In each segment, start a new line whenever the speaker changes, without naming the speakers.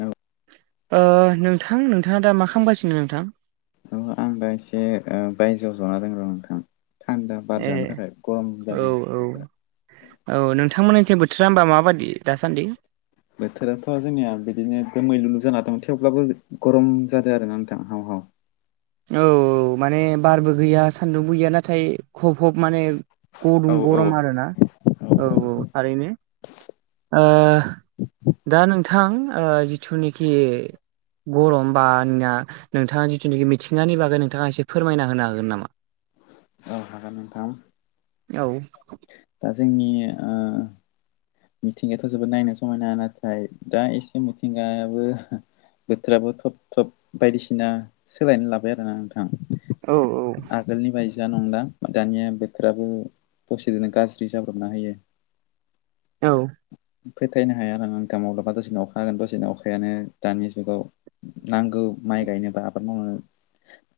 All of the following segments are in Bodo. औ
नोंथां नोंथांङा दा मा खालामगासिनो नोंथां
औ आं दा एसे बायजोआव जना दोंङो' नोंथां थान्दा बार
ए
जानो थाखाय गरम
औ
जादों
औ
बोथोरा
औ नोंथांमोननिथिं बोथोरा होनबा माबायदि दासान्दि
बोथोराथ' जोंनिया बिदिनो दोमैलुलु जाना दं थेवब्लाबो गरम जादों आरोना नोंथां हाव हाव
औ औ माने बारबो गैया सान्दुंबो गैया नाथाय हब हब माने गुदुं
औ औ
गरम आरोना औ औ थारैनो ओ दा नोंथां जिथुनिखि गरम बानिया नोंथांङा जिथुनोखि थिंनानि बागै नोंथांङा एसे फोरमायना होनो हागोन नामा?
औ हागोन नोंथां
औ
दा जोंनि ओ मिथिंगायाथ' जोबोद नायनो समायना नाथाय दा एसे मिथिंगायाबो बोथोराबो थब थब बायदिसिना सोलायना लाबाय आरोना नोंथां
औ औ
आगोलनि बायदिया नंला दानिया बोथोराबो दसेदोनो गाज्रि जाब्रना होयो।
औ
फोथायनो हाया आरों नोंथां माब्लाबा दसेनो अखा होगोन दसेनो अखायानो दानि जुगाव नांगौ माइ गायनोबा आबाद मावनो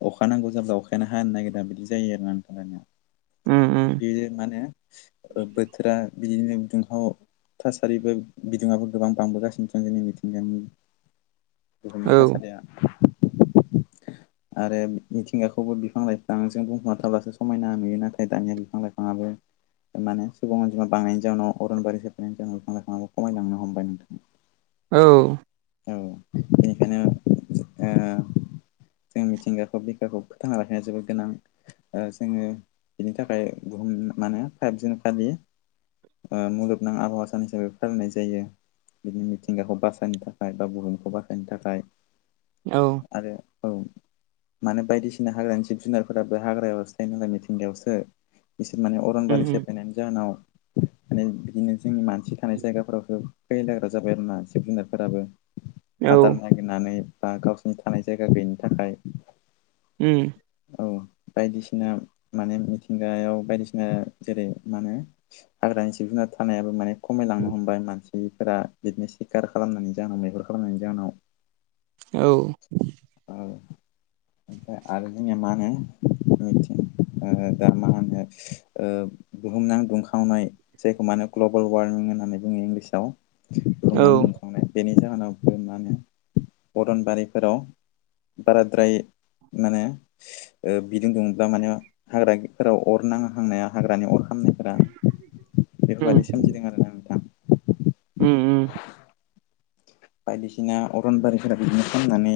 अखा नांगौ जाब्ला अखायानो हानो नागिरा बिदि जायो आरोना [unintelligible]
उम उम
बियो मा होनो बोथोरा बिदिनो दुंहाव थासारिबो बिदुंङाबो गोबां बांबोगासिनो दं जोंनि मिथिंगानि बुहुमनि
औ
थासारिया
[inaudible]
आरो मिथिंगाखौबो बिफां लाइफांजों बुंफुमना थाबासो समायना नुयो नाथाय दानिया बिफां लाइ फाङाबो माने सुबुं अनजिमा बांनायनि जाउनाव अरनबारिखो बेनि जाउनाव बिफां लाइफांङाबो खमायलांनो हमबाय नोंथां
औ
औ बेनिखायनो ओ जों मिथिंगाखौ बिखाखौ फोथांना लाखिनाया जोबोद गोनां जोंङो बिनि थाखाय बुहुम माने फाइभ जुन फालि ओ मुलुगनां आबहावा सान हिसाबै फालिनाय जायो बिदिनि मिथिंगाखौ बासायनो थाखाय बा बुहुमखौ बासायनो थाखाय
औ
आरो औ मानो बायदिसिना हाग्रानि जिब जुनारफोराबो हाग्रायावसो थायो नालाय मिथिंगायावसो बिसोर माने
उम
अरनबारि
उम
सेफायनायनि जाहोनाव माने बिदिनो जोंनि मानसि थानाय जायगाफोरावसो फैलाग्रा जाबाय आरो ना जिब जुनारफोराबो
औ
आदार नाय गिरनानै बा गावसिनि थानाय जायगा गैयिनि थाखाय
उम
औ बायदिसिना माने मिथिंगायाव बायदिसिना जेरै मा होनो हाग्रानि जिब जुनार थानायाबो माने खमायलांनो हमबाय मानसि गैयैफोरा बिदिनो सिखार खालामनायनि जाहोनाव मैहुर खालामनायनि जाहोनाव
औ
ओ ओफ्राय आरो जोंनिया मानो मिथिं ओ दा मा होनो बुहुम नां दुंखावनाय जायखौ मानो ग्लबेल वारमिं होननानै बुङो इंलिसाव
औ
बुहुमनां दुंखावनाय बेनि जाहोनाव मा होनो अरनबारिफोराव बाराद्राय माने ओ बिदि दुंब्ला माने हाग्राफोराव अर नाहांनाया हाग्रानि अर खामनाय
उम
आरोना नोंथां
उम उम
[inaudible] बायदिसिना अरनबारिफोरा बिदिनो खामनानै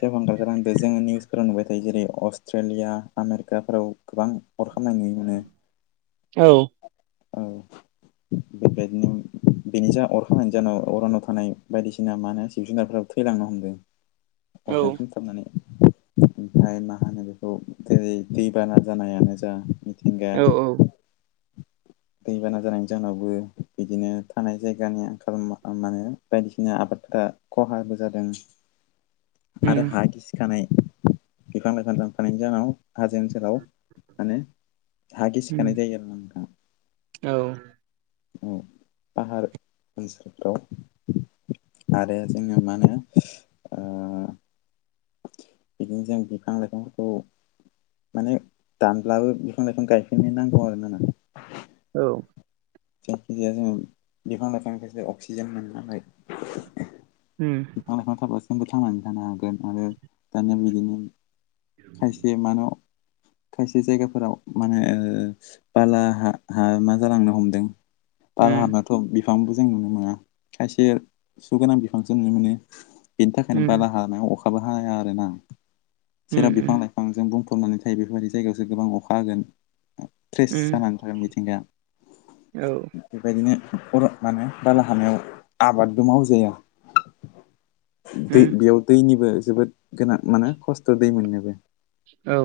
सेवहांगार जालांदो जोङो निउसफोराव नुबाय थायो जेरै अस्ट्रेलिया आमेरिकाफोराव गोबां अर खामनाय नुनो मोनो
औ [inaudible]
बे बायदिनो बेनि जा अर खनायनि जाहोनाव अरानाव थानाय बायदिसिना मा होनो जिब जुनारफोराबो थैलांनो हमदों।
औ
अरजों खामना नानै ओमफ्राय मा होनो बेखौ जेरै दैबाना जानायानो जा। मिथिंगाया
औ औ
दैबाना जानायनि जाहोनावबो बिदिनो थानाय जायगानि आंखाल मा होनो बायदिसिना आबादफोरा खहाबो जादों।
[inaudible]
आरो हा गिसिखानाय बिफां लाइफां लाइफां दानफायनायनि जाहोनाव हाजोनि ओनसोलाव माने हा गिसिखानाय
उम
जायो आरो ना नोंथां
औ
फाहार ओनसोलफ्राव आरो जोङो मा होनो ओ बिदिनो जों बिफां लाइफांफोरखौ माने दानब्लाबो बिफां लाइफां गायफिननो नांगौ आरोना।
औ
जायखि जाया जों बिफां लाइफांजोंसो अक्सिजेन मोनो नालाय
उम
बिफां लाइफां थाबासो जोंबो थांनानै थानो हागोन आरो दानिया बिदिनो खायसे मान खायसे जायगाफोराव माने बाला हा हा मा जालांनो हमदों
उम
बालाहामायावथ' बिफांबो जों नुनो मोना खायसे सुगोनां बिफांसो नुनो मोनो। बेनि थाखायनो
उम
बाला हामायाव अखाबो हाया आरो ना जेराव
उम
बिफां लाइफां गोबां जों बुंफबनानै थायो बेफोरबायदि जायगायावसो गोबां अखा होगोन फ्रेस
उम
जानांगोन आरो मिथिंगा
औ
बेबायदि बर [unintelligible] माने बाला हानायाव आबादबो मावजाया दै
उम
बेयाव दैनिबो जोबोद गोनां माने खस्थ' दै मोननोबो
औ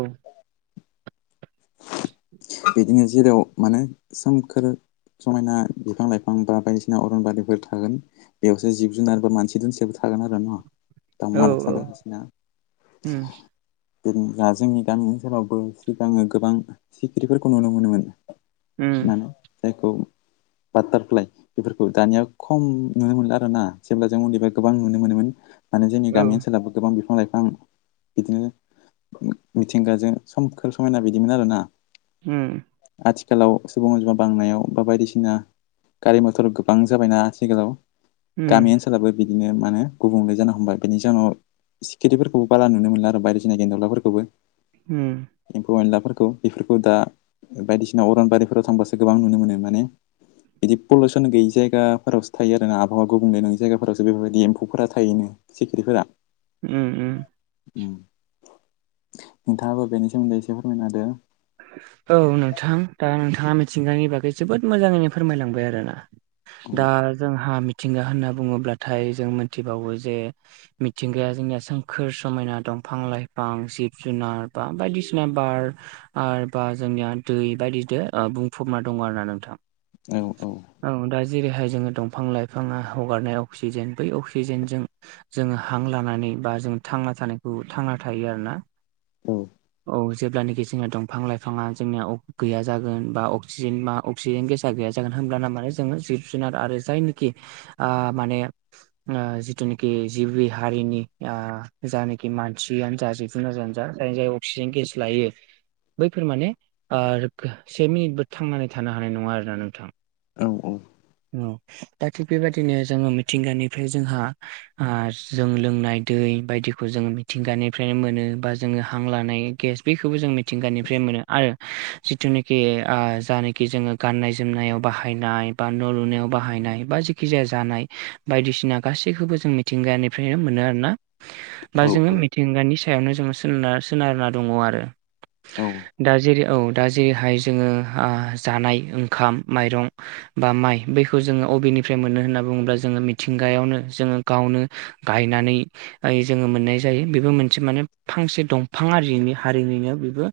बिदिनो जेराव माने सोमखोर समायना बिफां लाइफां बा बायदिसिना अरन बारिफोर थागोन। बेयावसो जिब जुनार बा मानसि दुमसिबो थागोन आरो नङा ओमबा
औ
दावमा दावसा बायदिसिना
उम उम औ उम
दा जोंनि गामि ओनसोलावबो सिगाङो गोबां सिखिरिफोरखौ नुनो मोनोमोन। ना
उम
जायखौ बाटारफ्लाइ बेफोरखौ दानिया खम नुनो मोनला आरो ना जेब्ला जों उन्दैफ्राव गोबां नुनो मोनोमोन। माने जोंनि गामि ओनसोलावबो गोबां बिफां लाइफां बिदिनो मिथिंगाजों सोमखोर समायना बिदिमोन आरोना
उम
आथिखालाव सुबुं अनजिमा बांनायाव बा बायदिसिना गारि मथर गोबां जाबायना आथिखालाव
उम
गामि ओनसोल फोराबो बिदिनो माने गुबुंले जानो हमबाय बेनि जाहोनाव [unintelligible] सिखिरिफोरखौबो बारा नुनो मोनला आरो बायदिसिना गान्दावलाफोरखौबो
उम
एम्फौ एनलाफोरखौ बेफोरखौ दा बायदिसिना अरनबारिफोराव थांबासो गोबां नुनो मोनो माने बिदि पलिउसन गैयि जायगाफोरावसो थायो आरो ना आबहावा गुबुंले नङै जायगाफोरावसो बेफोरबायदि एम्फौफोरा थायोनो सिख्रिफोरा
उम उम
उ नोंथाङाबो बेनि सोमोन्दै एसे फोरमायना होदो
औ नोंथां दा नोंथाङा मिथिंगानि बागै जोबोद मोजाङैनो फोरमायलांबाय आरोना दा
औ
जोंहा मिथिंगा होनना बुङोब्लाथाय जों मोनथिबावो जे मिथिंगाया जोंनिया सोमखोर समायना दंफां लाइफां जिब जुनार बा बायदिसिना सिना [unintelligible] बार आरो बा जोंनिया दै बायदिदो बुंफबना दङ' आरो ना नोंथां
औ औ
औ दा जेरैहाय जोङो दंफां लाइफाङा हगारनाय अक्सिजेन बै अक्सिजेनजों जोङो हां लानानै बा जों थांना थानायखौ थांना थायो आरोना
औ
औ जेब्लानोखि जोंना दंफां लाइफाङा जोंनिया गैया जागोन बा अक्सिजेन बा अक्सिजेन गेसा गैया जागोन होमब्लाना आ माने जोङो जिब जुनार आरो जायनाखि आ माने आ जिथुनिखि जिबि हारिनि आ जानाखि मानसियानो जिब [unintelligible] जानो जा जाय जाय अक्सिजेन गेस लायो बैफोर माने ओ से मिनिटबो थांनानै थानो हानाय नङा आरोना नोंथां
औ औ
औ दा थिग बेबायदिनो जोङो मिथिंगानिफ्राय जोंहा आ जों लोंनाय दै बायदिखौ जोङो मिथिंगानिफ्रायनो मोनो बा जोङो हां लानाय गेस बेखौबो जों मिथिंगानिफ्राय मोनो आरो जिथुनिखि आ जानाखि जोङो गाननाय जोमनायाव बाहायनाय बा न' लुनायाव बाहायनाय बा जेखि जाया जानाय बायदिसिना गासैखौबो जों मिथिंगानिफ्रायनो मोनो आरो ना बा
औ
जोङो मिथिंगानि सायावनो जोङो सोनारना सोनारना दङ' आरो
औ
दा जेरै औ दा जेरैहाय जोङो आ जानाय ओंखाम माइरं बा माइ बैखौ जोङो अबेनिफ्राय मोनो होनना बुङोब्ला जोङो मिथिंगायावनो जोङो गावनो गायनानै दायो जोङो मोननाय जायो बेबो मोनसे माने फांसे दंफां आरिनि हारिनिनो बेबो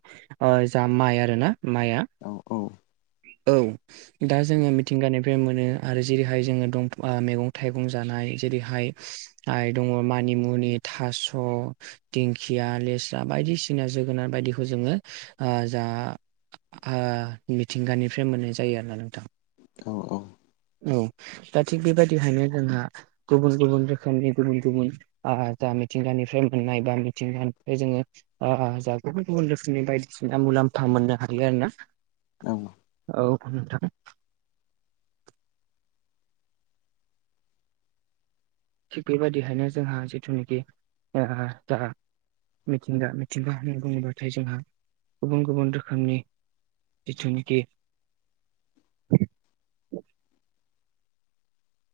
ओ जा माइ आरो ना माइया
औ
औ दा जोङो मिथिंगानिफ्राय मोनो आरो जेरैहाय जोङो दंफा ओ मैगं थाइगं जानाय जेरैहाय आइ दङ' मानिमुनि थास' दिंखिया लेस्रा बायदिसिना जोगोनार बायदिखौ जोङो ओ जा ओ मिथिंगानिफ्राय मोननाय जायो आरोना नोंथां।
औ औ
औ दा थिग बेबायदिहायनो जोंहा गुबुन गुबुन रोखोमनि गुबुन गुबुन आ जा मिथिंगानिफ्राय मोननाय बा मिथिंगानिफ्राय जोङो आ जाहा गुबुन गुबुन रोखोमनि बायदिसिना मुलाम्फा मोननो हायो आरो ना।
औ
औ नोंथां थिग बेबायदिहायनो जोंहा जिथुनाखि ओ जा मिथिंगा मिथिंगा होननानै बुङोब्लाथाय जोंहा गुबुन गुबुन रोखोमनि जिथुनोखि